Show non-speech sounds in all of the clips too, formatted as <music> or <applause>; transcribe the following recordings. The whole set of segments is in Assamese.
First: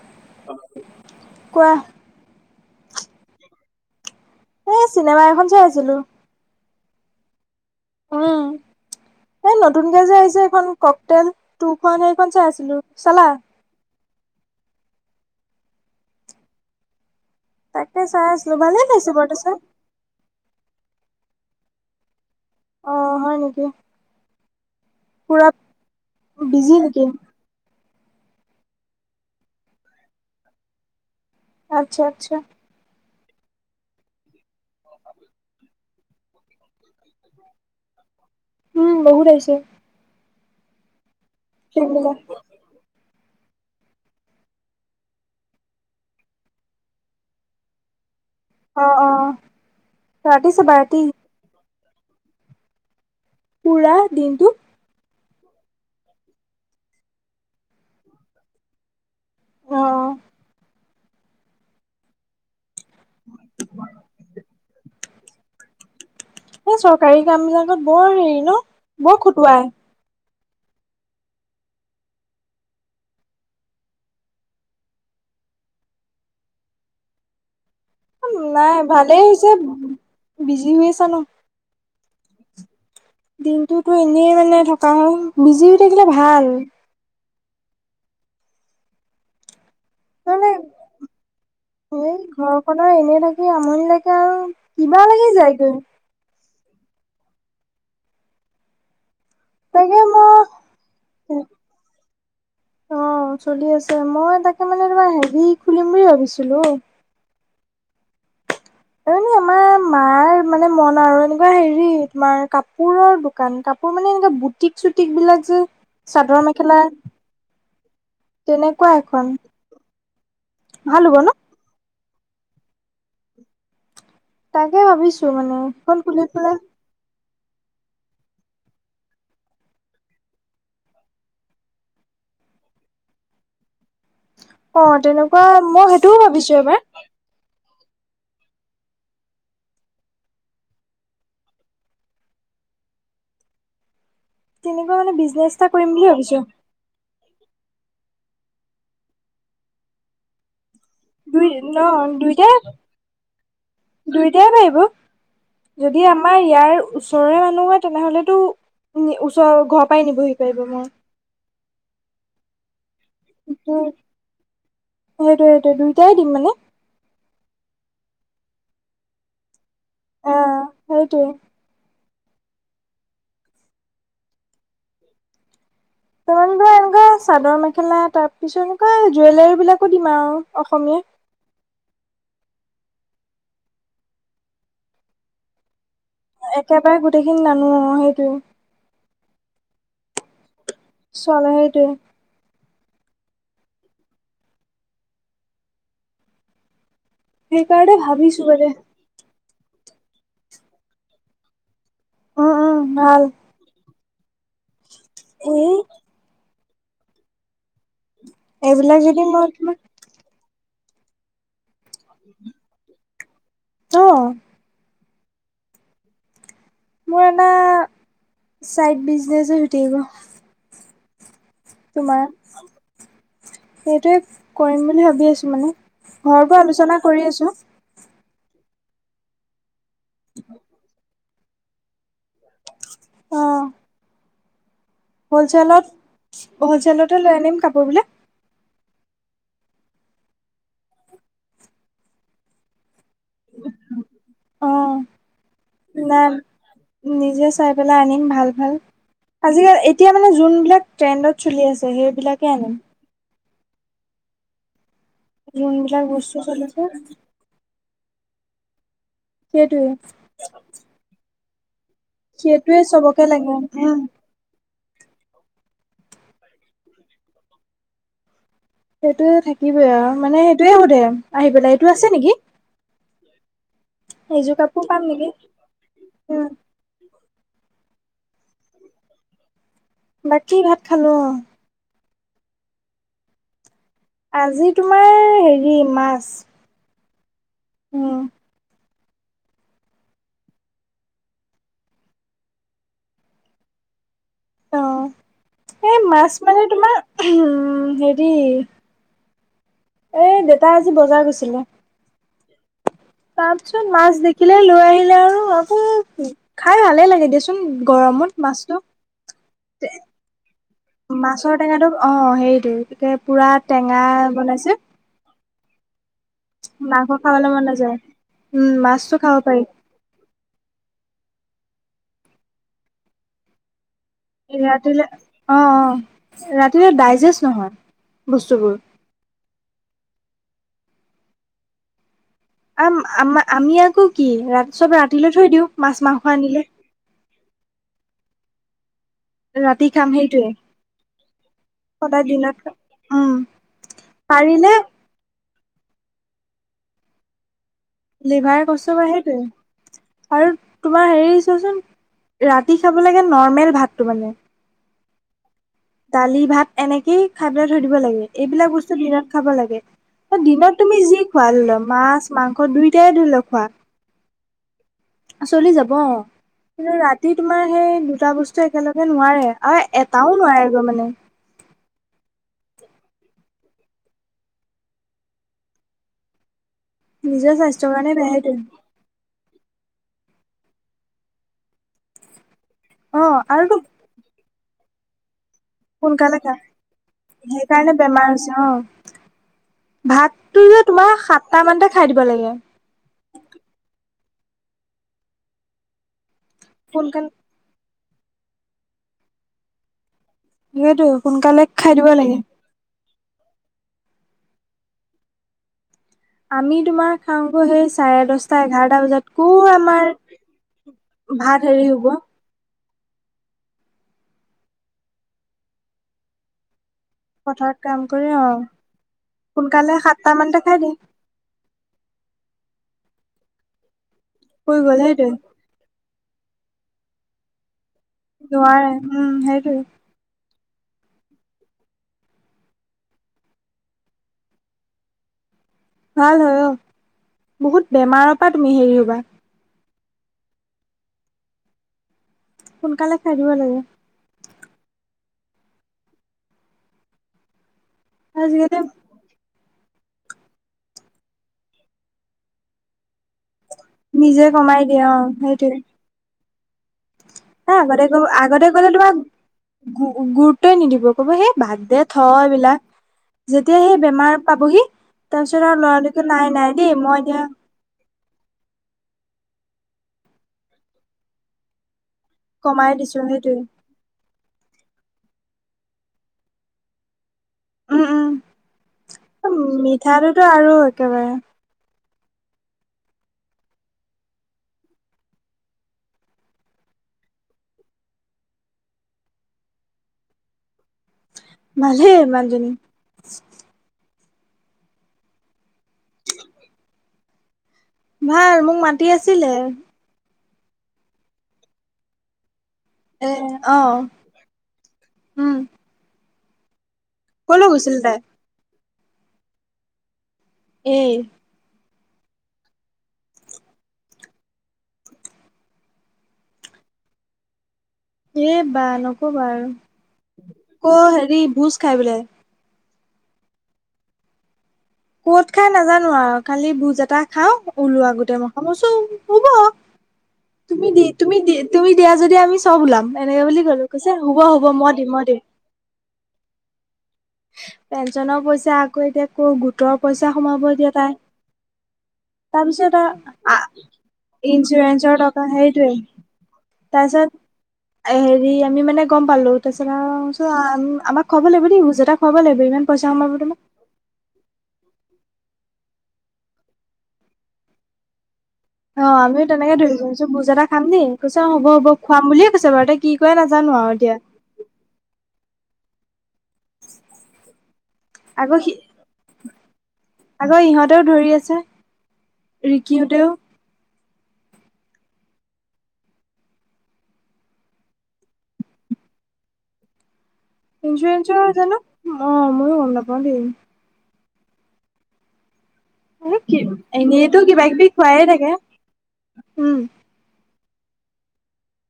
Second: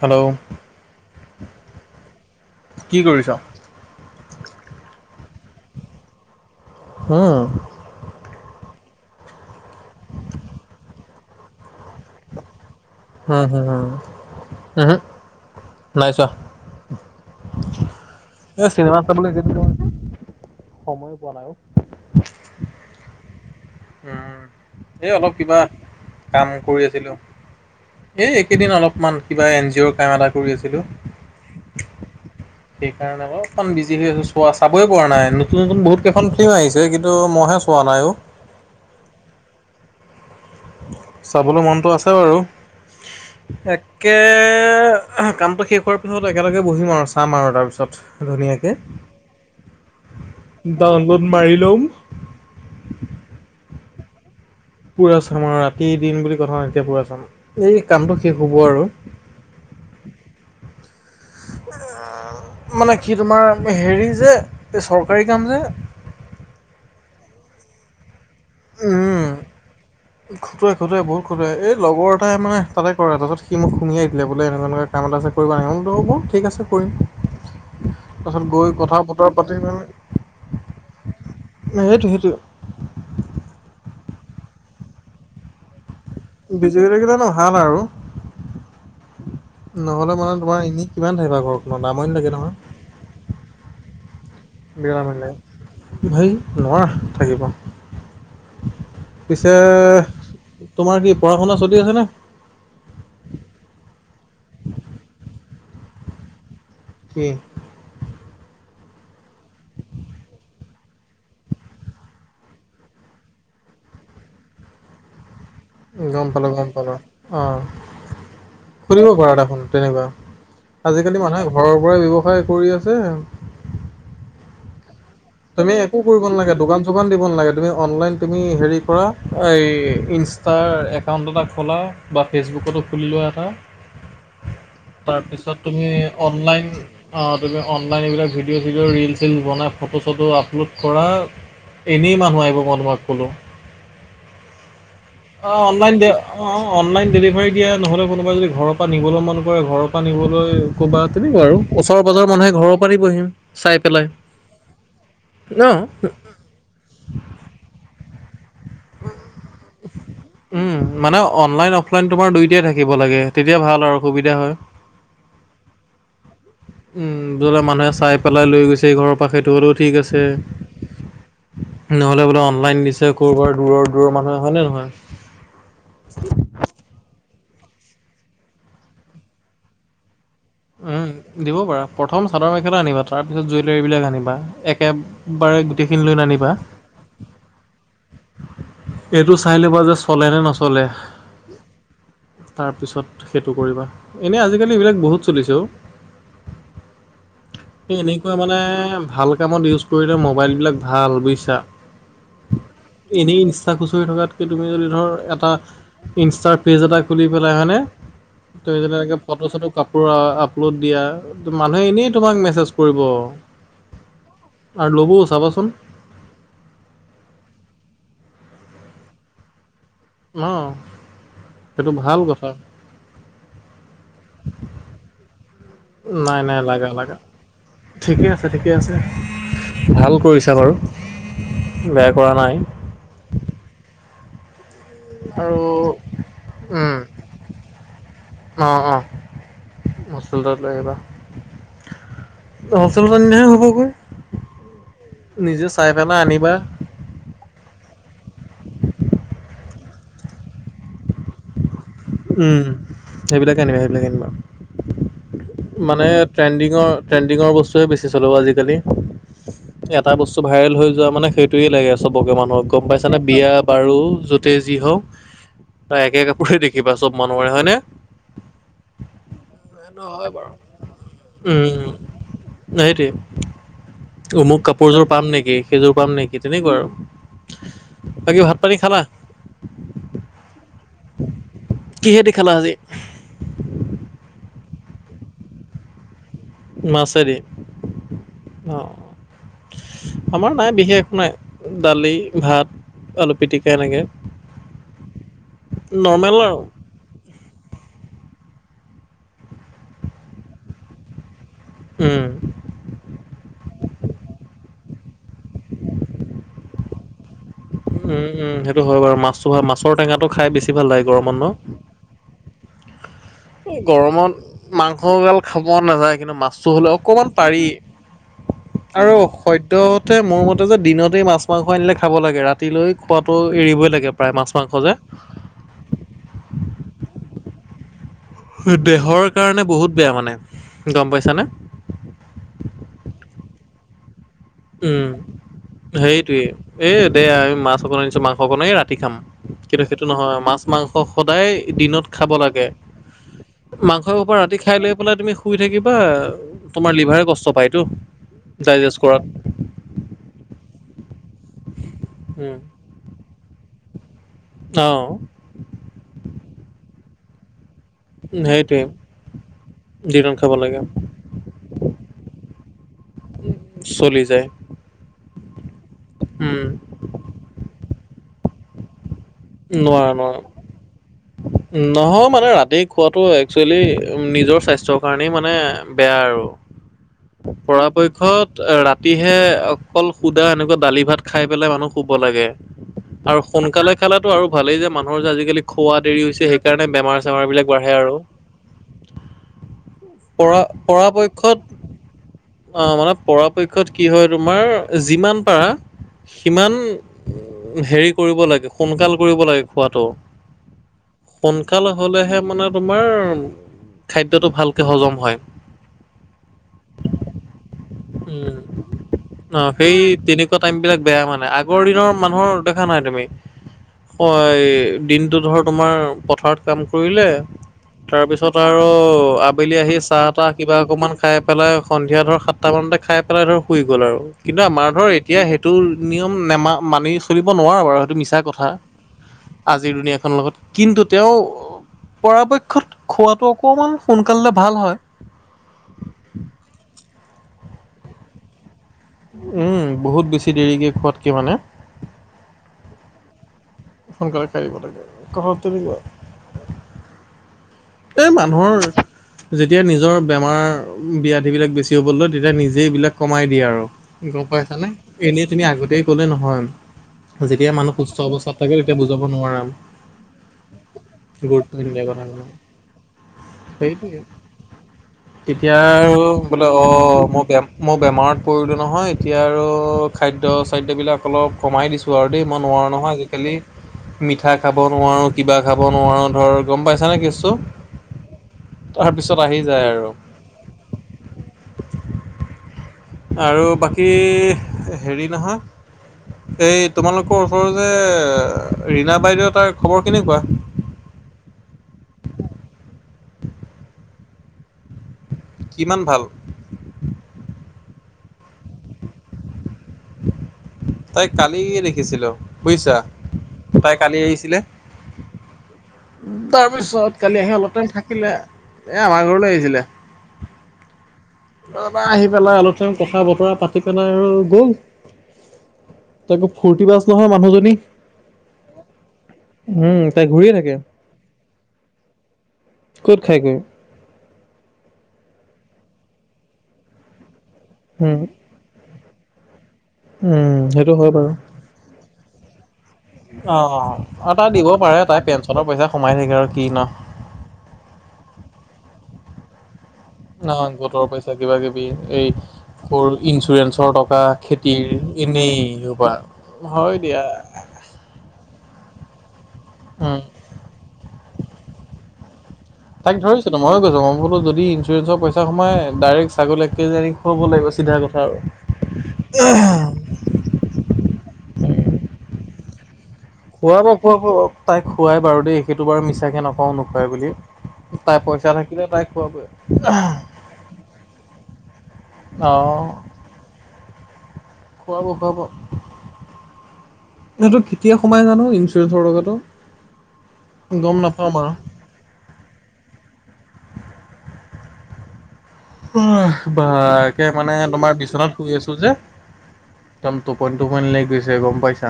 হেল্ল' কোৱা কি কৰিছ এই চিনেমা এখন চাই আছিলো হ অ উম এই নতুনকে যে আহিছে এইখন কক তেল টুখন সেইখন চাই আছিলো। চালা হ অ ওম হো নাই চোৱা তাকে চাই আছিলো এ ভালে চিনেমা লাগিছে চাবলৈ বাৰু যে চাই সময়ে পোৱা নাই অ অ হয় নেকি উম এই অলপ পুৰা কিবা কাম বিজি কৰি নেকি আছিলো। এই এককেইদিন অলপমান কিবা এন জি অ'ৰ কাম এটা কৰি আছিলোঁ। আচ্ছা, আচ্ছা। সেইকাৰণে অলপমান বিজি হৈ আছোঁ। চোৱা চাবই পোৱা নাই। নতুন নতুন বহুত কেইখন ফিল্ম আহিছে কিন্তু মইহে চাব পোৱা নাই অ '। উম। বহুত আহিছে। চাবলো মনটো ফিল্ম আছে বিলাক বাৰু। একে কামটো শেষ হোৱাৰ পিছত একেলগে বহিম আৰু চাম আৰু তাৰপিছত। ধুনীয়াকে অ অ ৰাতি চাবা ৰাতি ডাউনলোড মাৰি লম। পুৰা দিনটো পুৰা চাম আৰু ৰাতি দিন বুলি কথা নাই, তেতিয়া পুৰা চাম। এই কামটো শেষ হ'ব আৰু। অঁ মানে কি তোমাৰ হেৰি যে এই চৰ কাৰী কাম যে এই চৰকাৰী কাম বিলাকত বৰ হেৰি ন'? বৰ খুটুৱাই। খুটুৱাই, খুটুৱাই বহুত খুটুৱাই। এই লগৰ এটাই মানে তাতে কৰে। তাৰপিছত সি মোক শুমিয়াই দিলে বোলে এনেকুৱা তেনেকুৱা কাম এটা আছে কৰিবা নেকি? মই বোলো হ'ব ঠিক আছে কৰিম। তাৰপাছত নাই গৈ কথা ভালেই -বতৰা হৈছে পাতি মেলি বিজি হৈ আছা ন'? সেইটো, সেইটোৱে। দিনটোতো এনেই মানে থকা হয়। বিজি থাকিলে ভাল বিজি হৈ থাকিলে মানে ভাল আৰু। নহ'লে মানে তোমাৰ এনেই কিমান থাকিবা ঘৰখনট আমনি লাগে নহয়। সদায় এনেই থাকি আমনি লাগে আৰু বেয়া কিবা লাগি মানে, যায়গৈ। ধেই নোৱাৰা থাকিব। পিছে তাকে মই তোমাৰ কি পঢ়া -শুনা চলি আছেনে? অঁ, চলি আছে। মই তাকে মানে তোমাৰ হেৰি খুলিম বুলি ভাবিছিলোঁ। কি? <unintelligible> মাৰ মানে মন আৰু এনেকুৱা হেৰি তোমাৰ কাপোৰৰ দোকান। কাপোৰ মানে এনেুৱা বুটিক -চুটিক বিলাক যে গম চাদৰ পালো, গম মেখেলা পালোঁ। অঁ, তেনেকুৱা খুুলিব এখন পাৰা দেখোন তেনেকুৱা। ভাল হ'ব আজিকালি ন মানুহে ঘৰৰ পৰাই ব্যৱসায় কৰি আছে। তাকে ভাৱিছোঁ। তুমি একো কৰিব নালাগে দোকান যোগান দিব নালাগে। তুমি অনলাইন, তুমি হেৰি কৰা এই ইনষ্ট্ৰাৰ একাউণ্ট এটা খোলা বা ফেচবুকটো খুলি লোৱা এটা অ' তেনেকুৱা তাৰপিছত মই তুমি সেইটোও ভাবিছো অনলাইন এবাৰ অঁ, তুমি অনলাইন এইবিলাক ভিডিঅ' - চিদিও ৰিল- চিল বনাই ফটো ফটো আপলোড কৰা। এনেই মানুহ আহিব মই তোমাক ক'লোঁ। তেনেকুৱা মানে বিজনেছ অ', এটা অনলাইন কৰিম দে বুলি অ', ভাবিছোঁ। অ, অনলাইন ডেলিভাৰী দিয়া, নহ'লে কোনোবাই যদি ঘৰৰ পৰা নিবলো মন কৰে, ঘৰৰ পৰা নিবলৈ ক'বা তেনেকুৱা দুই আৰু। ন ওচৰ- পাজৰ মানুহে ঘৰৰ পৰা নিবহি চাই পেলাই। তেতিয়াই পাৰিব ন? যদি আমাৰ ইয়াৰ ওচৰৰে মানুহ হয় তেনেহলেতো উম নি -ওচৰৰ ঘৰৰপাই নিবহি পাৰিব উম, মোৰ মানে অনলাইন, অফলাইন তোমাৰ দুয়োটাই থাকিব লাগে তেতিয়া ভাল আৰু সুবিধা হয়। সেইটোৱে সেইটোৱে দুইটাই দিম মানে। উম, ধৰা মানুহে চাই পেলাই লৈ গৈছে ঘৰৰ পা সেইটোতো ঠিক আছে অ সেইটোৱে নহলে বোলে অনলাইন দিছে ক'ৰবাৰ দূৰৰ দূৰৰ মানুহে হয় নে নহয়? তাৰমান পৰা এনেকুৱা চাদৰ মেখেলা তাৰ পিছত এনেকুৱা জুৱেলাৰী বিলাকো দিম আৰু অসমীয়া উম, দিব পাৰা প্ৰথম চাদৰ মেখেলা আনিবা তাৰ পিছত জুৱেলৰী বিলাক আনিবা একে বাৰে গোটেইখিনি লৈ নানিবা তেতিয় পৰা গোটেইখিনি নানো অ', সেইটোৱে। এইটো চাই লবা যে চলেনে নচলে। চলে সেইটোৱে তাৰপিছত সেইটো কৰিবা, এনেই আজিকালি এইবিলাক বহুত চলিছে অ', সেইকাৰণে এনেকুৱা ভাবিছো মানে ভাল কামত ইউজ কৰিলে মোবাইলবিলাক ভাল বুজিছা। অ', অ', এনেই ইনষ্টা খুঁচৰি থকাতকৈ তুমি যদি ধৰ এটা এই ইনষ্টাৰ পেজ এটা খুলি পেলাই হয় নে, তুমি যদি এইবিলাক এনেকে মই ফটো চটো তোমাৰ পুৰা আপলোড দিয়া মানুহে এনেই তোমাক মেছেজ কৰিব। অ আৰু ল'বও চাবাচোন। মোৰ এটা ছাইড বিজনেছ হৈ থাকিব। অ', সেইটো ভাল তোমাৰ কথা। সেইটোৱে কৰিম বুলি ভাবি আছোঁ মানে নাই নাই ঘৰটো লাগা আলোচনা লাগা কৰি আছোঁ। ঠিকে আছে, ঠিকে আছে ভাল কৰিছা বাৰু বেয়া কৰা নাই। অ', আৰু হ'লচেলত - হ'লচেলতে লৈ আনিম কাপোৰবিলাক অ', অ', হলছেলতে লৈ আহিবা। হলচেলত আনিলহে হ'বগৈ অ নিজে চাই পেলাই নাই আনিবা। নিজে চাই পেলাই আনিম ভাল ভাল। আজিকালি এতিয়া মানে যোনবিলাক ট্ৰেণ্ডত চলি আছে সেই উম, সেইবিলাকে আনিবা সেইবিলাক আনিবা। যোনবিলাক মানে বস্তু চলিছে ট্ৰেণ্ডিঙৰ ট্ৰেণ্ডিঙৰ বস্তু বেছি চলিব আজি কালি, সেইটোৱে এটা বস্তু ভাইৰেল হৈ যোৱা মানে সেই সেইটোৱে লাগে চবকে মানুহক সেইটোৱে গম পাইছানে চবকে লাগে বিয়া উম বাৰু যতেই যি হওক তই একে কাপোৰে দেখিবা চব মানুহৰে হয়নে? সেইটো থাকিবই আৰু মানে সেইটোয়ে সোধে আহি পেলাই এইটো উম আছে নেকি? সেইটোৱে অমোক কাপোৰযোৰ পাম নেকি সেইযোৰ পাম নেকি উম তেনেকুৱা আৰু বাকী ভাত পানী খালা? বাকী ভাত খালো অ'। কিহেদিখালা আজি? আজি তোমাৰ হেৰি মাছ। মাছে দি উম, অ', আমাৰ নাই বিশেষ নাই দালি ভাত আলু পিটিকা এনেকে অ', এই মাছ নৰ্মেল আৰু মানে তোমাৰ উম, হেৰি এই দেউতা আজি বজাৰ গৈছিলে উম, তাৰ পিছত মাছ দেখিলে লৈ আহিলে আৰু আকৌ খাই ভালে লাগে দে উম গৰমত উম মাছটো সেইটো হয় বাৰু মাছো ভাল মাছৰ টেঙাটো খাই বেছি ভাল লাগে গৰমত ন মাছৰ টেঙাটো অ হেৰিটো তে পুৰা টেঙা বনাইছে মাংস গাল খাব নাযায় কিন্তু মা চ হ'লে মাংস অকণমান খাবলৈ মন পাৰি নাযায় উম আৰু মাছটো খাব পাৰি সদ্য মোৰ মতে যে দিনতেই মাছ মাংস আনিলে খাব লাগে ৰাতিলৈ খোৱাটো এৰিবই লাগে প্ৰায় মাছ মাংস যে ৰাতিলে অ অ ৰাতিলে ডাইজেষ্ট নহয় বস্তুবোৰ দেহৰ কাৰণে বহুত বেয়া মানে গম পাইছানে আ আম আমি আকৌ কি ৰা চব ৰাতিলৈ থৈ দিওঁ মাছ মাংস আনিলে এ দে আমি মাছ অকণ আনিছো মাংস বনাই ৰাতি খাম কিন্তু ৰাতি সেইটো খাম নহয় সেইটোৱে মাছ মাংস সদায় দিনত সদায় খাব দিনত লাগে উম মাংসৰ ওপৰ ৰাতি পাৰিলে খাই লৈ তুমি শুই থাকিবা তোমাৰ লিভাৰে কষ্ট পায়তো লিভাৰ কষ্ট ডাইজেষ্ট পায় কৰাত সেইটোৱে য়ে আৰু তোমাৰ হেৰি চোৱাচোন ৰাতি খাব লাগে নৰ্মেল ভাতটো মানে অ দালি ভাত এনেকেই খাই পেলায় থৈ দিব লাগে এইবিলাক সেইটোৱে বস্তু দিনত খাব লাগে খাব দিনত লাগে তুমি যি খুৱা ল মাছ মাংস দুইটাই ধৰি ল খোৱা চুলি যায় চলি যাব অ উম, কিন্তু ৰাতি তোমাৰ সেই দুটা বস্তু একেলগে নোৱাৰে আৰু নোৱাৰে এটাও নোৱাৰে নোৱাৰেগৈ মানে নহয় মানে ৰাতি খোৱাটো একচুৱেলি নিজৰ স্বাস্থ্যৰ কাৰণেই মানে বেয়া আৰু নিজৰ স্বাস্থ্যৰ কাৰণে বেয়া পৰাপক্ষত সেইটোৱে ৰাতি তিহে অকল শুদা এনেকুৱা দালি ভাত খাই পেলাই মানুহ শুব লাগে অ আৰু তো সোনকালে খালেটো আৰু ভালেই যে মানুহৰ যে আজিকালি খোৱা দেৰি সোনকালে হৈছে খা সেইকাৰণে বেমাৰ চেমাৰ বিলাক বাঢ়ে সেইকাৰণে আৰু বেমাৰ হৈছে অ পৰা ভাতটো যে তোমাৰ পৰাপক্ষত সাতটা মানতে খাই দিব লাগে অ মানে পৰাপক্ষত কি হয় তোমাৰ যিমান পাৰা সিমান সোনকালে হেৰি কৰিব লাগে সোনকাল কৰিব লাগে খোৱাটো সেইটো সোনকালে সোনকাল খাই দিব লাগে হলেহে মানে তোমাৰ খাদ্যটো ভালকে হজম হয় আমি তোমাৰ খাংক সেই চাৰে দশটা উম এঘাৰটা বজাত কৌ অ সেই আমাৰ তেনেকুৱা টাইম বিলাক বেয়া মানে ভাত আগৰ হেৰি হ'ব দিনৰ মানুহৰ দেখা নাই তুমি দিনটো ধৰ তোমাৰ পথাৰত কাম কৰিলে পথাৰত কাম কৰি অ তাৰপিছত আৰু আবেলি সোনকালে আহি চাহ সাতটা তাহ মানতে কিবা খাই দিয়ে অকমান খাই পেলাই সন্ধিয়া ধৰ সাতটা মানতে খাই পেলাই ধৰ শুই গ'ল আৰু কিন্তু শুই আমাৰ গ'ল ধৰ সেইটোৱে এতিয়া সে সটো নিয়ম নেমা মানি চলিব নোৱাৰোঁ বাৰু সেইটো মিছা কথা নোৱাৰে উম সেইটোৱে আজিৰ দুনীয়াখনৰ লগত কিন্তু তেওঁ পৰাপক্ষত খোৱাটো অকমান সোনকালে ভাল হয় ভাল হয় অ বহুত বেমাৰৰ পৰা তুমি হেৰি হ'বা উম বহুত বেছি দেৰিকে খোৱাতকে মানে সোনকালে খাই দিব লাগে সোনকালে খাই শুব লাগে <unintelligible> এ আজিকালি মানুহৰ যেতিয়া নিজৰ বেমাৰ ব্যাধি বিলাক বেছি হব লয় তেতিয়া নিজে এইবিলাক কমাই দিয়ে আৰু গ'ম নিজে পাইছা কমাই নে দিয়ে অ এনেই তুমি সেইটোৱে আগতেই ক'লে নহয় যেতিয়া হা মানুহ আগতে ক সুস্থ অৱস্থাত আগতে থাকে গ'লে তেতিয়া তোমাক বুজাব নোৱাৰম গুৰুত্বই নিদিব ক'ব সেই বাদ দে থ এইবিলাক <unintelligible> যেতিয়া সেই সেইটোয়ে, বেমাৰ পাবহি তাৰপিছত তেতিয়া আৰু ল'ৰাটোকে নাই বোলে নাই অ দেই এতিয়া মই বেয়া মই, বেমাৰত পৰিলো নহয় এতিয়া আৰু খাদ্য চাদ্যবিলাক অলপ কমাই দিছো। দিছোঁ আৰু দেই, মই নোৱাৰোঁ কমাই নহয় দিছো আজিকালি। সেইটোৱে মিঠা খাব নোৱাৰো, কিবা খাব নোৱাৰো, ধৰ গম পাইছা নে কেছটো। উম তাৰ পিছত আহি যায় আৰু। টো আৰু একেবাৰে আৰু বাকী হেৰি নহয় এই তোমালোকৰ ওচৰৰ যে ৰিনা বাইদেউ তাৰ খবৰ কেনেকুৱা? ভালেই মানজনী। কিমান ভাল? <unintelligible> ভাল, মোক মাতি আছিলে। তাইক কালি দেখিছিলো বুজিছা। এ, তাই অ, কালি আহিছিলে। উম! তাৰপিছত কালি আহি কলৈ অলপ টাইম গৈছিল তাই থাকিলে, এ আমাৰ ঘৰলৈ আহিছিলে। এই তাৰপা আহি পেলাই অলপ-চলপ কথা-বতৰা পাতি পেলাই আৰু গ'ল। তাকো ফূৰ্তি বাছ নহয় মানুহজনী। এ বা নকবা আৰু! উম তাই ঘূৰিয়ে থাকে ক হেৰি ভোজ খাই বোলে। ক'ত খাইগৈ? কত খাই নাজানো আৰু? খালি ভোজ এটা খাও ওলোৱা উম গোটেই মখা, মই বোলো হব। উম তুমি সেইটো দি হয় বাৰু। তুমি তুমি দিয়া যদি আমি চব ওলাম এনেকে অ বুলি ক'লো! কৈছে আৰু হ'ব তাই হ'ব দিব মই পাৰে দিম, তাই মই দিম, পেঞ্চনৰ পইচা সোমাই থাকে আৰু কি ন পেঞ্চনৰ পইচা, আকৌ এতিয়া কৌ গোটৰ পইচা সোমাব সেইদিনাখন এতিয়া গোটৰ তাই পইচা কিবা-কিবি তাৰপিছত এই আৰু ইঞ্চুৰেঞ্চৰ টকা, খেতিৰ, ইঞ্চুৰেঞ্চৰ টকা এনেই সেইটোৱে এইহোপা, হয় দিয়া। তাৰপিছত হেৰি আমি মানে গম পালো, তাৰপিছত উম! কৈছোঁ - আমাক খুৱাব লাগিব দেই, ভোজ এটা খুৱাব লাগিব। ইমান পইচা তাইক সোমাব তোমাৰ ধৰিছিলোঁ, মইয়ো কৈছোঁ - মই বোলো যদি ইঞ্চুৰেঞ্চৰ পইচা সোমাই, ডাইৰেক্ট ছাগলী এক কেজি আনি খুৱাব লাগিব চিধা কথা আৰু। অ আমিও তেনেকে ধৰিছোঁ, কৈছোঁ ভোজ এটা খাম দেই। কৈছে অ হব হব খুৱাম বুলিয়ে কৈছে বাৰু দেই খুৱাব, খুৱাব, তাই খোৱাই বাৰু দেই সেইটো বাৰু মিছাকে নকওঁ নোখোৱাই বুলি। তাই পইচা আকৌ সি থাকিলে তাই খোৱাবই। আকৌ ৰিকিহতেও খুৱাব, খুৱাব! সেইটো, কেতিয়া সোমাই জানো ইঞ্চুৰেঞ্চৰ টকাটো? গম নাপাওঁ বাৰু। ইঞ্চুৰেঞ্চৰ জানো! অ ময়ো গম নাপাওঁ দেই। আহ, দেই বাকে এনেইতো মানে কিবা কিবি তোমাৰ খুৱায়ে বিচনাত থাকে শুই আছো যে উম একদম টোপনি-টোপনি লাগি গৈছে গম পাইছা।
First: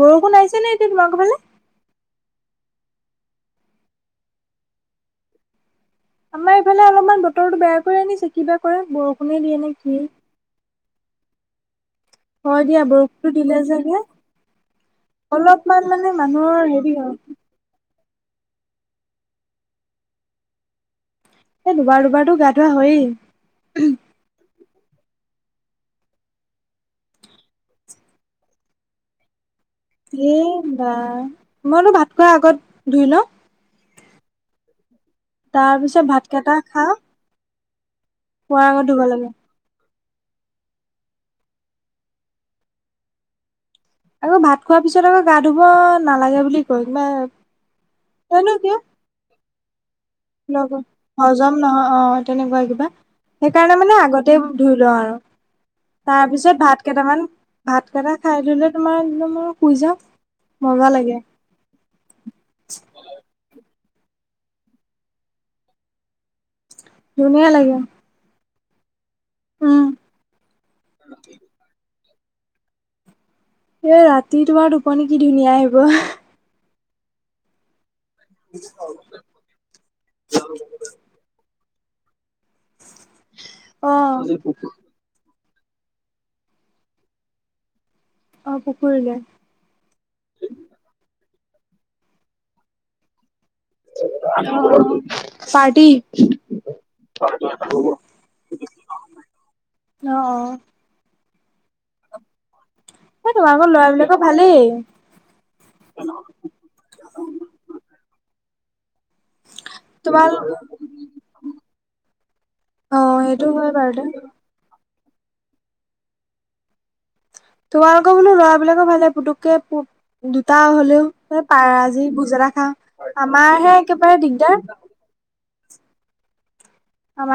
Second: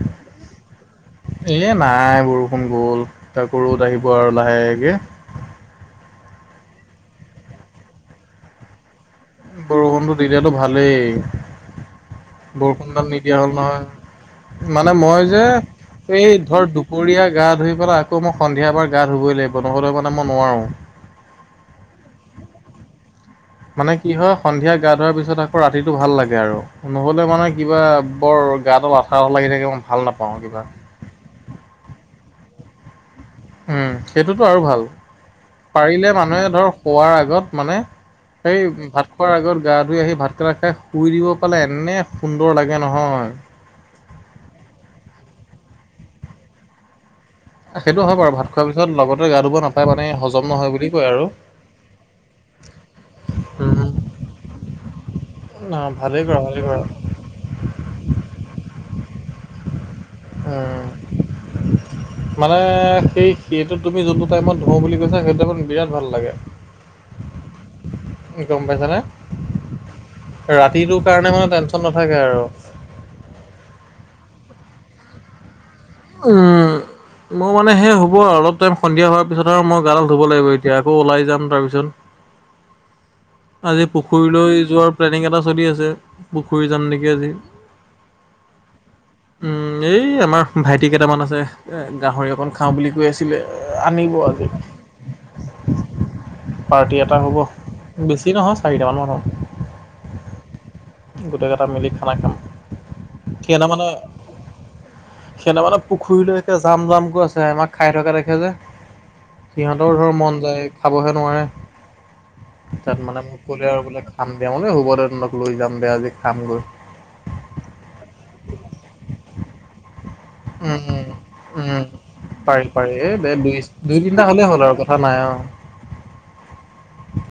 বৰষুণ আহিছে নে এতিয়া তোমালোকৰ ফালে? এ নাই, বৰষুণ গ'ল আকৌ ৰদ আহিব আৰু লাহেকে। আমাৰ এইফালে অলপমান বতৰটো বেয়া কৰি আনিছে, কি বা কৰে বৰষুণে দিয়ে নে কিয়ে? তেতিয়াতো ভালেই হয় দিয়া বৰষুণ দাল বৰষুণটো নিদিয়া হ'ল দিলে চাগে নহয়। মানে মই যে অলপমান মানে এই মানুহৰ ধৰ হেৰি হয় দুপৰীয়া গা ধুই পেলাই আকৌ মই সন্ধিয়া এবাৰ গা ধুবই লাগিব নহ'লে মানে মই নোৱাৰোঁ। এ দুবাৰ দুবাৰতো গা ধুৱা হয়েই। মানে কি হয় সন্ধিয়া গা ধুৱাৰ পিছত আকৌ ৰাতিটো ভাল লাগে আৰু। নহ'লে মানে কিবা বৰ গাদাল আঠা আঠা লাগি থাকে ভাল নাপাওঁ এই কিবা। বা মইটো ভাত খোৱাৰ আগত ধুই লওঁ। উম সেইটোতো আৰু ভাল তাৰ পিছত পাৰিলে ভাত মানুহে কেইটা ধৰ খাওঁ শুৱাৰ আগত মানে সেই খোৱাৰ আগত ধুব ভাত লাগে খোৱাৰ আগত গা ধুই আহি ভাতকেইটা খাই শুই দিব পালে এনে সুন্দৰ লাগে নহয়। আৰু ভাত খোৱাৰ পিছত আকৌ গা ধুব নালাগে বুলি কয় কিবা সেইটো হয় বাৰু ভাত খোৱাৰ পিছত লগতে গা ধুব নাপায় মানে হ লগ, হজম নহয় অ তেনেকুৱা কিবা। সেইকাৰণে মানে আৰু। আগতে ধুই লওঁ আৰু ন ভালেই কৰা তাৰপিছত ভালেই কৰা ভাত উম কেইটামান ভাত কেইটা খাই ল'লে তোমাৰ একদম আৰু শুই যাওঁ। উম। মজা লাগে মানে সেই সেইটো তুমি যোনটো টাইমত ধুঁ বুলি কৈছা সেইটো টাইমত বিৰাট ভাল লাগে। ধুনীয়া লাগে। গম পাইছা নে? উম ৰাতিটো কাৰণে মানে টেনচন নাথাকে আৰু। এতিয়া ৰাতি তোমাৰ টোপনি কি ধুনীয়া আহিব। উম, মোৰ মানে সেই হ'ব আৰু অলপ টাইম সন্ধিয়া হোৱাৰ পিছত মই গাদাল ধুব লাগিব এতিয়া আকৌ ওলাই যাম তাৰপিছত। আজি অ পুখুৰীলৈ যোৱাৰ প্লেনিং এটা চলি আছে পুখুৰী যাম নেকি আজি। অ পুখুৰীলে। উম, এই আমাৰ ভাইটি কেইটামান আছে এ গাহৰি অকণ খাওঁ বুলি কৈ আছিলে। আনিব আজি অ অ পাৰ্টি। পাৰ্টি এটা হ'ব বেছি নহয় চাৰিটামান মান হ'ম। ন' অ। গোটেইকেইটা মিলি খানা খাম। এই সিহঁতে তোমালোকৰ মানে ল'ৰা বিলাকৰ ভালেই। সিহঁতে মানে পুখুৰী লৈকে যাম যাম কৈ আছে আমাক খাই থকা দেখে যে। সিহঁতৰো ধৰ তোমাৰ মন যায় খাবহে নোৱাৰে। তাত অ মানে মোক সেইটো ক'লে হয় আৰু বাৰু বোলে দে খাম দিয়া মই বোলো হ'ব দে তহঁতক লৈ যাম দে আজি খাম গৈ। তোমালোকৰ বোলো ল'ৰা বিলাকৰ ভালে পুতুককে পু দুটা উম হ'লেও উম মানে পাৰা উম আজি ভোজ এটা পাৰি খাওঁ পাৰি এই দুই আমাৰহে দুই একেবাৰে তিনিটা হ'লেই হ'ল দিগদাৰ। আৰু কথা নাই অ'। আমাৰ